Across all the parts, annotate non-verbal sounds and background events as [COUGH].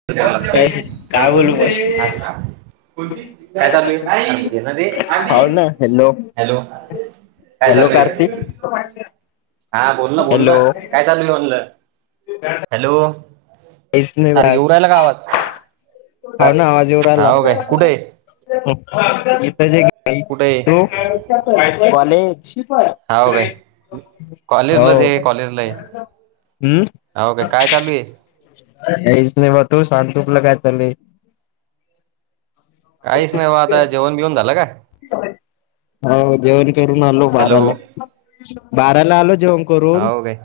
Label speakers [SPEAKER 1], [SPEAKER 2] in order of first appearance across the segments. [SPEAKER 1] [INAUDIBLE]
[SPEAKER 2] काय काय बोलू मग?
[SPEAKER 1] कोणती, काय चालू आहे? भाई दे ना ते,
[SPEAKER 2] हाव
[SPEAKER 1] [UNINTELLIGIBLE]
[SPEAKER 2] ना हॅलो
[SPEAKER 1] हॅलो! काय
[SPEAKER 2] हॅलो
[SPEAKER 1] चालूय?
[SPEAKER 2] कार्तिक
[SPEAKER 1] हा बोल ना बोल ना.
[SPEAKER 2] हॅलो
[SPEAKER 1] काय चाललय म्हणलं? हॅलो!
[SPEAKER 2] काहीच नाही
[SPEAKER 1] अरे
[SPEAKER 2] बा
[SPEAKER 1] येऊ राहिला का आवाज? हा हाव काय कुठे आहे?
[SPEAKER 2] इथ जे
[SPEAKER 1] कुठे आहे
[SPEAKER 2] [UNINTELLIGIBLE] कॉलेज
[SPEAKER 1] हाव काय कॉलेजलाच
[SPEAKER 2] हो
[SPEAKER 1] आहे कॉलेजला आहे.
[SPEAKER 2] हम्म.
[SPEAKER 1] हाव काय काय चालू आहे?
[SPEAKER 2] काहीच नाही ब तू सांगतो तुला काय चाललय.
[SPEAKER 1] काहीच नाही बा आता. जेवण बिवण झालं का?
[SPEAKER 2] हो जेवण करून आलो
[SPEAKER 1] हॅलो
[SPEAKER 2] बाराला. बाराला आलो जेऊन
[SPEAKER 1] हाव काय.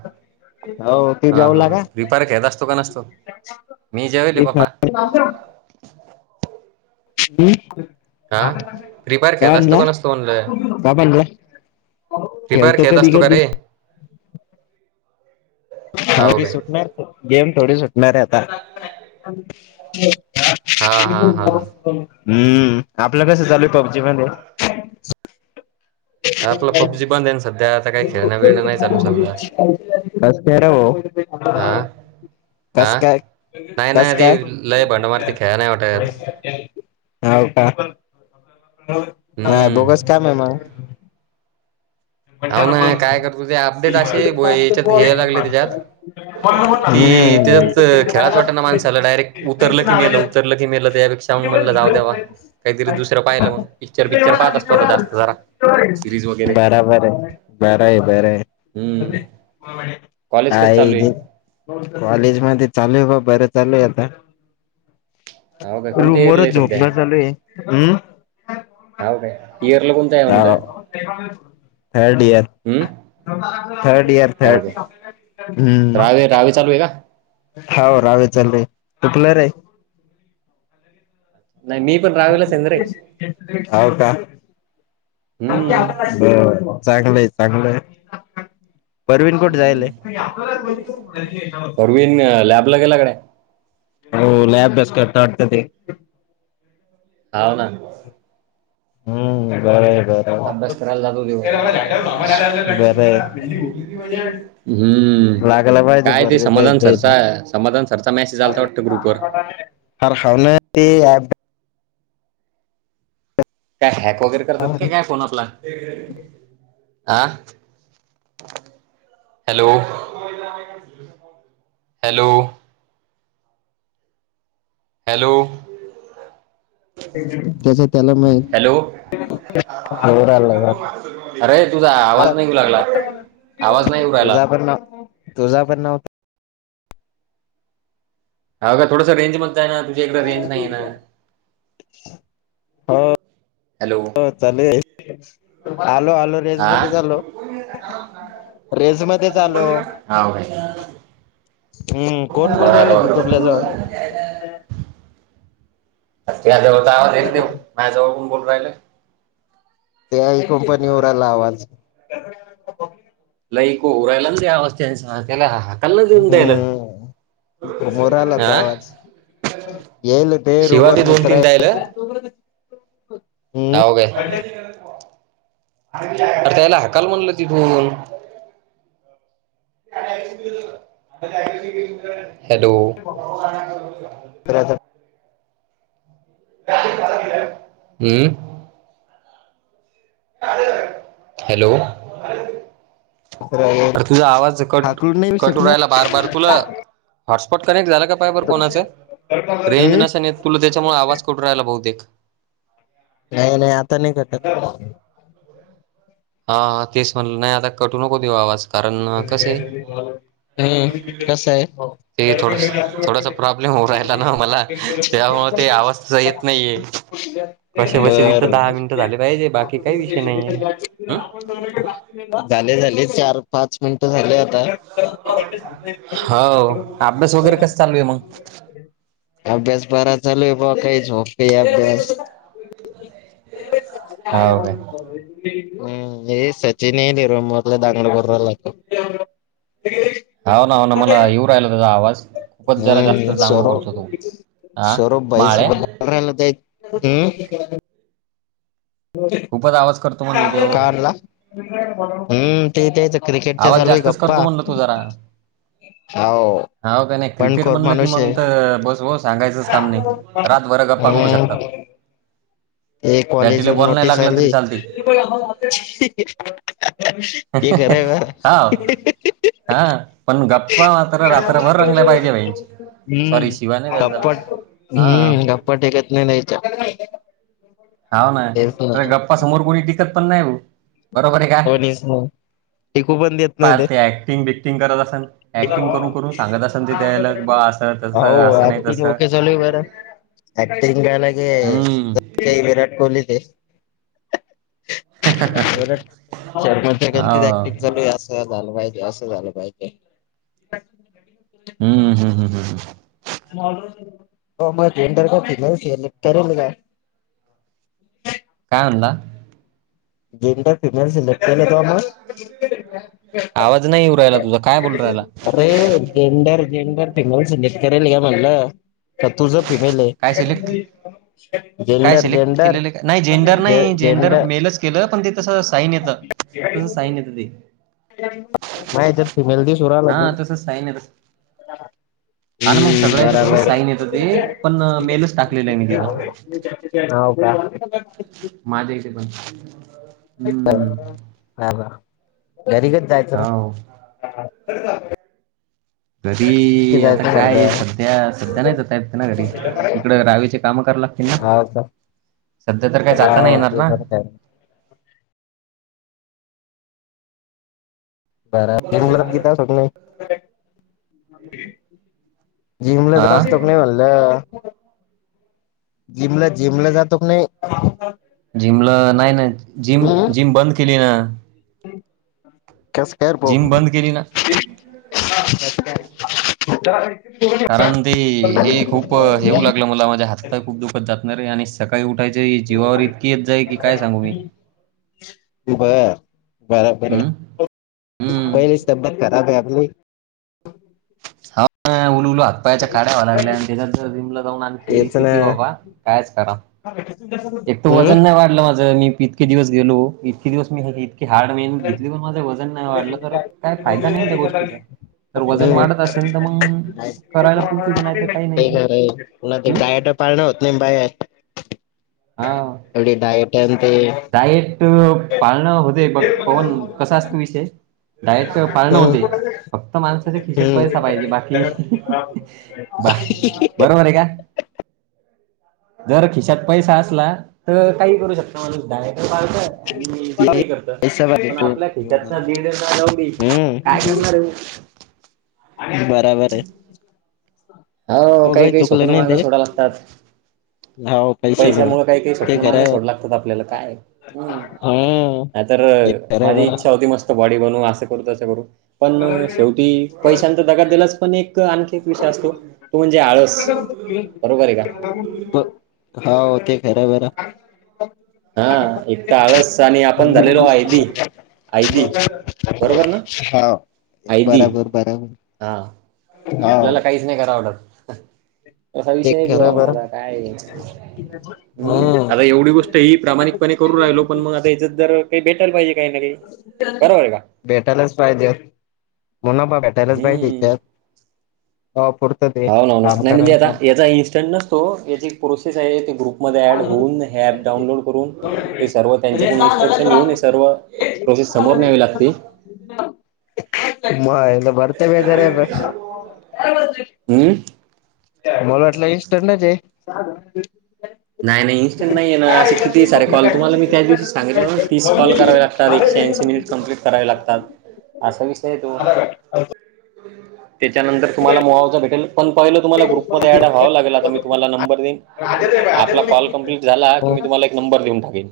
[SPEAKER 2] तू
[SPEAKER 1] हा हा
[SPEAKER 2] जेवला
[SPEAKER 1] हा
[SPEAKER 2] का?
[SPEAKER 1] रिपार येत असतो का नसतो मी जेवेल आहे बापा
[SPEAKER 2] [INAUDIBLE] हम्म
[SPEAKER 1] हां फ्री फायर खेळत
[SPEAKER 2] काय
[SPEAKER 1] असतो
[SPEAKER 2] म्हणला,
[SPEAKER 1] का नसतो म्हणलं
[SPEAKER 2] काय म्हणाला
[SPEAKER 1] रिपेअर केतस तू का रे हाव
[SPEAKER 2] हॉबी
[SPEAKER 1] काय?
[SPEAKER 2] सुटणे गेम थोडी सुटणार आहे आता
[SPEAKER 1] हां, हां, हां, हां.
[SPEAKER 2] हम्म आपलं कसं चालू आहेय पबजी मध्ये?
[SPEAKER 1] आपलं पबजी बंद आहे ना सध्या आता काही खेळणं बिळणं नाही चालू समजा.
[SPEAKER 2] [UNINTELLIGIBLE] हा.
[SPEAKER 1] हां,
[SPEAKER 2] कस
[SPEAKER 1] हां.
[SPEAKER 2] काय?
[SPEAKER 1] नाही
[SPEAKER 2] कस
[SPEAKER 1] ना ते
[SPEAKER 2] काय?
[SPEAKER 1] लय भंडमार ते खेळायला नाही वाटत.
[SPEAKER 2] हाव का
[SPEAKER 1] हम्म.
[SPEAKER 2] बोगस काम आहे मग
[SPEAKER 1] हाव ना काय करतो ते अपडेट असे याच्यात हेय लागले त्याच्यात कि
[SPEAKER 2] हम्म.
[SPEAKER 1] त्याच्यात खेळात वाटत ना माणसाला डायरेक्ट उतरलं की मेल उतरलं की मेल त्यापेक्ष त्याहून म्हणलं जाऊ दे बाबा. काहीतरी दुसरं पाहिलं मग पिक्चर बिक्चर पाहत असतो आता जास्त जरा, सिरीज वगैरे.
[SPEAKER 2] बरय बरय
[SPEAKER 1] हम्म.
[SPEAKER 2] काय
[SPEAKER 1] कॉलेज कसं
[SPEAKER 2] आहे
[SPEAKER 1] चालू
[SPEAKER 2] ते कॉलेज मध्ये चालू आहे बा बरं चालू आहे आता
[SPEAKER 1] हाव काय कोणत्या
[SPEAKER 2] रूम
[SPEAKER 1] इयरला आहे
[SPEAKER 2] वरच
[SPEAKER 1] सध्या?
[SPEAKER 2] झोपणं चालूये हम्म
[SPEAKER 1] हाव काय इयरला कोणतं आहे म्हणलं?
[SPEAKER 2] [INAUDIBLE] Third year.
[SPEAKER 1] हम्म
[SPEAKER 2] थर्ड इयर थर्ड हम्म.
[SPEAKER 1] ते चालू आहे का?
[SPEAKER 2] हाव राहावे चाललय तुकणार आहे
[SPEAKER 1] नाय मी पण रावेलाच आहे ना रे
[SPEAKER 2] हाव का
[SPEAKER 1] हम्म
[SPEAKER 2] हम्म चांगलंय चांगलंय. परवीन कुठ
[SPEAKER 1] हम्म.
[SPEAKER 2] जायलय?
[SPEAKER 1] परवीन लॅब ला गेला काय?
[SPEAKER 2] हो लॅब [UNINTELLIGIBLE]
[SPEAKER 1] हाव ना
[SPEAKER 2] हम्म बरंय बरंय.
[SPEAKER 1] अभ्यास करायला जातो देव
[SPEAKER 2] [UNINTELLIGIBLE]
[SPEAKER 1] हम्म
[SPEAKER 2] लागला पाहिजे
[SPEAKER 1] काय ते
[SPEAKER 2] पोरग काही
[SPEAKER 1] समाधान
[SPEAKER 2] काही
[SPEAKER 1] सरचा समाधान सरचा मेसेज आलता
[SPEAKER 2] तरी
[SPEAKER 1] वाटतं ग्रुपवर
[SPEAKER 2] आर हाव न ते अँप
[SPEAKER 1] काय हॅक वगैरे करतात का काय फोन आपला? आ हॅलो हॅलो हॅलो
[SPEAKER 2] त्याच त्याला मिळेल.
[SPEAKER 1] हॅलो अरे तुझा आवाज नाही येऊ लागला आवाज नाही
[SPEAKER 2] [UNINTELLIGIBLE] [UNINTELLIGIBLE]
[SPEAKER 1] येऊ राहिला
[SPEAKER 2] तुझापण न तुझा पण नव्हतं.
[SPEAKER 1] हाव ग थोडसं रेंजमध्ये जाय न
[SPEAKER 2] [UNINTELLIGIBLE] हो
[SPEAKER 1] हॅलो
[SPEAKER 2] कस चालूय आलो आलो रेंज
[SPEAKER 1] हा
[SPEAKER 2] मध्येच आलो. रेंजमध्येच आलो.
[SPEAKER 1] हा
[SPEAKER 2] हम्म कोण बोलू राहिल ते तुपल्या जवळ?
[SPEAKER 1] अरे तुझ्या जवळचा आवाज आहे रे तो, म्या जवळ कोण बोलू राहिल?
[SPEAKER 2] ते आहे ईकूण पण येऊ राहिला आवाज.
[SPEAKER 1] लय इको होऊ राहिला न रे आवाज त्यांचा त्याला हा हा
[SPEAKER 2] हम्म घुमू राहिला तो
[SPEAKER 1] हा
[SPEAKER 2] आवाज. यायले पे
[SPEAKER 1] शिवा ते
[SPEAKER 2] रूमवर
[SPEAKER 1] दोन
[SPEAKER 2] मित्र
[SPEAKER 1] तीन राहिलं
[SPEAKER 2] आहे. हम्म
[SPEAKER 1] हाव काय? अर! त्याला हाकल म्हणलं तिथून. [UNINTELLIGIBLE] हॅलो
[SPEAKER 2] [UNINTELLIGIBLE]
[SPEAKER 1] हम्म हॅलो
[SPEAKER 2] मित्र येईल
[SPEAKER 1] अरे तुझा आवाज कट
[SPEAKER 2] हाकलून नाही येऊ
[SPEAKER 1] कटू
[SPEAKER 2] शकणार
[SPEAKER 1] राहियला बार बार तुल हॉटस्पॉट कनेक्ट झाल का पाय बर कोणाचं? रेंज
[SPEAKER 2] हम्म
[SPEAKER 1] नसन येत तुल त्याच्यामुळ आवाज कटु राहिला बहुतेक.
[SPEAKER 2] नाही नाही आता नाही कटत.
[SPEAKER 1] हा हा तेच म्हणलं नाही आता कटू नको देऊ आवाज. कारण कस आहे
[SPEAKER 2] हम्म कसं आहे
[SPEAKER 1] ते थोडस थोडासा प्रॉब्लेम होऊ राहिला न मला त्याच्यामुळे ते आवाज तुझा येत नाहीेय.
[SPEAKER 2] बर बर
[SPEAKER 1] झाले पाहिजे बाकी काही विषय नाहीये हम्म
[SPEAKER 2] झाले झाले चार, पाच मिनट झाले आता.
[SPEAKER 1] हाव अभ्यास वगैरे कसं चालू आहे मग?
[SPEAKER 2] अभ्यास बरा चालू आहे बॉ काही झोप काही अभ्यास.
[SPEAKER 1] हो काय
[SPEAKER 2] हम्म हे सचिन येल आहे रूमवर लई दागडू करू [UNINTELLIGIBLE]
[SPEAKER 1] हाव ना हाव ना मला येऊ राहिला तेचा आवाज, पण जरा
[SPEAKER 2] हम्म
[SPEAKER 1] जास्तच दागडू
[SPEAKER 2] सौरव
[SPEAKER 1] करतो तो आ
[SPEAKER 2] सौरभ भाई
[SPEAKER 1] माळ्या
[SPEAKER 2] [UNINTELLIGIBLE]
[SPEAKER 1] खूपच आवाज करतो म्हणलं ते हो
[SPEAKER 2] कारला हम्म ते त्याच क्रिकेटच्या
[SPEAKER 1] आवाज
[SPEAKER 2] चालू आहे
[SPEAKER 1] जास्तच
[SPEAKER 2] गप्पा
[SPEAKER 1] करतो म्हणलं तू जरा
[SPEAKER 2] हाओ
[SPEAKER 1] हाव का नाही क्रिकेट म्हणलं की मग तर बस हो सांगायचंच काम नाही रात भरअ गप्पा करू शकतात. [INAUDIBLE]
[SPEAKER 2] ए कॉलेज
[SPEAKER 1] बॅटीला
[SPEAKER 2] ऊन
[SPEAKER 1] बॉल नाही
[SPEAKER 2] नोटीस
[SPEAKER 1] लागला
[SPEAKER 2] आली.
[SPEAKER 1] तरी चालते
[SPEAKER 2] [UNINTELLIGIBLE] ते खरं आहे का?
[SPEAKER 1] हाव हा पण गप्पा मात्र रात्रभर रंगल्या पाहिजे भाई. सॉरी शिवा नाही
[SPEAKER 2] हू
[SPEAKER 1] द्यायला
[SPEAKER 2] थपट
[SPEAKER 1] त्याला
[SPEAKER 2] हू
[SPEAKER 1] हा
[SPEAKER 2] ग प्पा टेकत नाही नाहीत.
[SPEAKER 1] हाव ना [UNINTELLIGIBLE] गप्पा समोर कोणी टिकत पण नाही भाऊ. बरोबर आहे का
[SPEAKER 2] पोलिसनू ऐकू पण देत नाही
[SPEAKER 1] पहा
[SPEAKER 2] ते
[SPEAKER 1] ऍक्टिंग बिक्टिंग करत असन ऍक्टिंग करून करून सांगत असन ते त्याला बा असं
[SPEAKER 2] आहो
[SPEAKER 1] तसं असं नाही
[SPEAKER 2] ऍटिंग
[SPEAKER 1] तसं
[SPEAKER 2] ओके चालू आहे बरं. ऍक्टिंग घ्यायला घे
[SPEAKER 1] हम्म
[SPEAKER 2] ते विराट कोहली ते [UNINTELLIGIBLE] गेल की चं
[SPEAKER 1] हा
[SPEAKER 2] ऍक्टिंग चालू आहे असं झालं पाहिजे असं झालं पाहिजे.
[SPEAKER 1] हू हू हू हू हू हू,
[SPEAKER 2] ओ म टेंडर [UNINTELLIGIBLE] ठरवलं का
[SPEAKER 1] काय म्हनला?
[SPEAKER 2] जेंडर फिमेल सिलेक्ट केले का म
[SPEAKER 1] आवाज नाही येऊ राहयला तुझा काय बोलू राहायला?
[SPEAKER 2] आरे ये जेंडर जेंडर फिमेल सिलेक्ट कराले का म्हणलं? तर तुझ फिमेल
[SPEAKER 1] काय सिलेक्ट
[SPEAKER 2] आहे?
[SPEAKER 1] काय
[SPEAKER 2] जेंडर
[SPEAKER 1] सिलेक्ट
[SPEAKER 2] जेंडर
[SPEAKER 1] केलेले का नाही जेंडर नाही जेंडर मेलच केलं पण ते तसं साईन येतं तस साईन येत ते.
[SPEAKER 2] माझ्या हेच्यात फिमेल दिसू राहिला
[SPEAKER 1] हा
[SPEAKER 2] तू.
[SPEAKER 1] तसं साईन येतं हा ना मग
[SPEAKER 2] हम्म
[SPEAKER 1] सगळ्या हेच्यात तस
[SPEAKER 2] बराबर आहे.
[SPEAKER 1] साईन येत ते पण मेलच टाकलेलं आहे मी ही पण.
[SPEAKER 2] हाव का?
[SPEAKER 1] माझ्या इथे पण हम्म
[SPEAKER 2] हा रा घरी कधी जायचं?
[SPEAKER 1] हो घरी
[SPEAKER 2] कधी
[SPEAKER 1] आता
[SPEAKER 2] जायचं
[SPEAKER 1] काय
[SPEAKER 2] म्हणलं
[SPEAKER 1] सध्या सध्या नाही जाता येत ना घरी, इकड रावीचे कामं कराल लागतील ना.
[SPEAKER 2] हा का?
[SPEAKER 1] सध्या तर काय जाता नाही
[SPEAKER 2] हो
[SPEAKER 1] येणार
[SPEAKER 2] ते
[SPEAKER 1] ना?
[SPEAKER 2] पण काय बर [UNINTELLIGIBLE] नाही. जिमला जात
[SPEAKER 1] हा
[SPEAKER 2] आसतो का नाही म्हणलं? जिमला जिमला जातो का नाही?
[SPEAKER 1] जिमला नाही नाही जिम जिम बंद केली ना.
[SPEAKER 2] कसं काय रे भाऊ?
[SPEAKER 1] जिम बंद केली ना
[SPEAKER 2] त्यात काय [UNINTELLIGIBLE]
[SPEAKER 1] कारण ते हे खूप हे होऊ लागलं मला माझे हात, पाय खूप दुखतात ना रे आणि सकाळी उठायचे जीवावर इतकी येत जाई की काय सांगू मी.
[SPEAKER 2] बरं बराबरं
[SPEAKER 1] हम्म
[SPEAKER 2] आहे
[SPEAKER 1] हम्म
[SPEAKER 2] पहिलीच तब्येत खराब आहे आपली,
[SPEAKER 1] हाव ना उलू उलू हात पायाच्या काड्या व्हाय लागल्या आणि तेच्यात जिमला जाऊन आणखी किती बाबा कायच कराव.
[SPEAKER 2] [UNINTELLIGIBLE] तुमच्या समोर
[SPEAKER 1] एक त वजन नाही वाढलं माझं, मी इतके दिवस गेलो इतके दिवस मी हे इत की हार्ड मेहनत घेतली पण माझं वजन नाही वाढलं, तर काय फायदा नाही ना त्या गोष्टीचा.
[SPEAKER 2] हो
[SPEAKER 1] तर वजन
[SPEAKER 2] नाही
[SPEAKER 1] वाढत असेल तर मग
[SPEAKER 2] ते
[SPEAKER 1] करायला पुगते नाही तर काही नाही
[SPEAKER 2] खरं आहे पुन्हा ते
[SPEAKER 1] हम्म
[SPEAKER 2] डाएट पाळण होत नाही बाहेर.
[SPEAKER 1] हा.
[SPEAKER 2] एवढी डाएट आण ते
[SPEAKER 1] डाएट अ पाळणं होते बघ पवन कसा असतो विषय डाएट अ पाळण
[SPEAKER 2] हम्म
[SPEAKER 1] होते फक्त माणसाच्या खिशात
[SPEAKER 2] हम्म
[SPEAKER 1] पैसा पाहिजे बाकी [UNINTELLIGIBLE] बरोबर आहे का? जर खिशात पैसा असला तर काही करू शकतो माणूस डाए पाळतं आणि जिमही करत पण आपल्या खिशात ना दीड ना दमडी
[SPEAKER 2] हम्म
[SPEAKER 1] काय करणारय?
[SPEAKER 2] आणि आत बराबर आहे.
[SPEAKER 1] हो काही
[SPEAKER 2] दोघही
[SPEAKER 1] काही स्वप्न
[SPEAKER 2] चुकलं नाही
[SPEAKER 1] मांग
[SPEAKER 2] ते
[SPEAKER 1] सोडाव लागतात.
[SPEAKER 2] हो
[SPEAKER 1] पैशामुळ काय काय
[SPEAKER 2] पैशामुळे ते
[SPEAKER 1] स्वप्न
[SPEAKER 2] खरं
[SPEAKER 1] मांग
[SPEAKER 2] आहे
[SPEAKER 1] सोडा लागतात आपल्याला काय हम्म.
[SPEAKER 2] हम्म
[SPEAKER 1] नाही तर
[SPEAKER 2] हे खरं आहे
[SPEAKER 1] माझी
[SPEAKER 2] बरं
[SPEAKER 1] इच्छा होती मस् त बॉडी बनू मग असं करू तसं करू पण शेवटी पैशान तर दगा दिलाच पण एक त आणखी एक विषय असतो तो म्हणजे आळस बरोबर आहे का?
[SPEAKER 2] प हो ते खरंय बर. [INAUDIBLE]
[SPEAKER 1] हा एक तर आळस आणि
[SPEAKER 2] [INAUDIBLE]
[SPEAKER 1] आपण झालेलो आयदी आयदी बरोबर ना
[SPEAKER 2] हाव
[SPEAKER 1] आयदी
[SPEAKER 2] बराबर बराबर.
[SPEAKER 1] हा
[SPEAKER 2] हा
[SPEAKER 1] आपल्याला काहीच नाही कराव वाटतं. असा
[SPEAKER 2] ते
[SPEAKER 1] विषय आहे तेवा
[SPEAKER 2] खरं
[SPEAKER 1] मग
[SPEAKER 2] बर
[SPEAKER 1] आता काय हम्म आता एवढी गोष् ते ही प्रामाणिकपणे करू राहिलो पण मग आता याच्यात जर काही भेटायला पाहिजे. काही ना काही बरोबर आहे का
[SPEAKER 2] [INAUDIBLE] भेटायलाच पाहिजे. मुनाफा भेटायलाच पाहिजे
[SPEAKER 1] हम्म
[SPEAKER 2] त्यात तवा पुर
[SPEAKER 1] हाव ना होव ना नाही म्हणजे आता याचा इन्स्टंट नसतो याची एक प्रोसेस आहे ते ग्रुपमध्ये ऍड होऊन हे ॲप डाउनलोड करून ते सर्व त्यांच्या कडून इन्स्ट्रक्शन घेऊन हे सर्व प्रोसेस समोर न्यावी लागते.
[SPEAKER 2] [INAUDIBLE] मायला [UNINTELLIGIBLE]
[SPEAKER 1] अं.
[SPEAKER 2] मला वाटलं इंनस्टंटच हाय
[SPEAKER 1] नाही नाही इन्स्टंट नाही आहे ना, अशे किती सारे कॉल तुम्हाला मी त्याच दिवशी सांगितलं होत ना, तीस कॉल करावे लागतात एकशे ऐंशी मिनिट कंप्लीट करावे लागतात असा विषय आहे तो त्याच्यानंतर तुम्हाला मुहावजा भेटेल पण पहिल तुम्हाला ग्रुपमध्ये ऍड व्हावं लागेल आता मी तुम्हाला नंबर देईन
[SPEAKER 2] [INAUDIBLE]
[SPEAKER 1] आपला कॉल कम्प्लीट झाला की मी तुम्हाला एक नंबर देऊन टाकेल.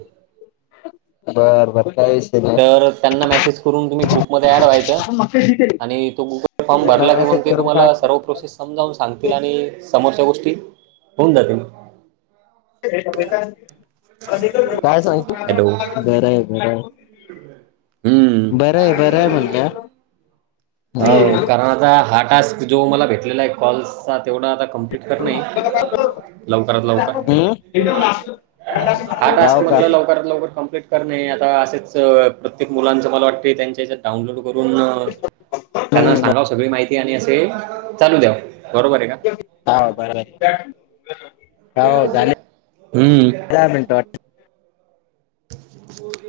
[SPEAKER 2] बर बर काय विषय नाही
[SPEAKER 1] तर त्यांना मेसेज करून तुम्ही ग्रुपमध्ये अॅड व्हायच आणि तु फॉर्म
[SPEAKER 2] त्यांना
[SPEAKER 1] भरला क
[SPEAKER 2] मेसेज
[SPEAKER 1] मग ते
[SPEAKER 2] करून काय
[SPEAKER 1] तुम्हाला सर्व प्रोसेस समजावून सांगतील आणि समोरच्या गोष्टी होऊन जातील.
[SPEAKER 2] [INAUDIBLE] काय सांगत,
[SPEAKER 1] हॅलो
[SPEAKER 2] बरं आहे बरं आहे.
[SPEAKER 1] हम्म
[SPEAKER 2] बरं आहे बरं आहे म्हणलं.
[SPEAKER 1] होव
[SPEAKER 2] हम्म
[SPEAKER 1] कारण आता हा टास्क जो मला भेटलेला आहे कॉल्सचा तेवढा आता कमप्लीट करन आहे. लवकरात लवकर, [INAUDIBLE] हा
[SPEAKER 2] हो
[SPEAKER 1] टास्क
[SPEAKER 2] का
[SPEAKER 1] म्हणलं लवकरात लवकर कमप्लीट. करनं आहे आता असेच प्रत्येक मुलांचं मला वाटतं त्यांच्या ह्याच्यात डाउनलोड करून त्यांना
[SPEAKER 2] हम्म हो
[SPEAKER 1] सांगाव सगळी माहिती आणि असे चालू द्याव बरोबर आहे का?
[SPEAKER 2] हो बरोबर आहे, होव झाले
[SPEAKER 1] हम्म
[SPEAKER 2] [INAUDIBLE] दहा मिनट वाट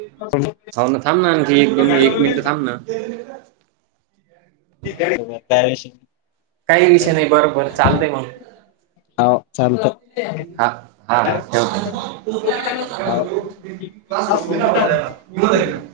[SPEAKER 1] [INAUDIBLE] होव ना थांब ना आणखी एक दोन एक मिनिट थांब ना.
[SPEAKER 2] [UNINTELLIGIBLE]
[SPEAKER 1] काही विषय नाही बरोबर चालतय मग.
[SPEAKER 2] हो
[SPEAKER 1] हा हा हा ठेवतो
[SPEAKER 2] चालत
[SPEAKER 1] मग. [UNINTELLIGIBLE]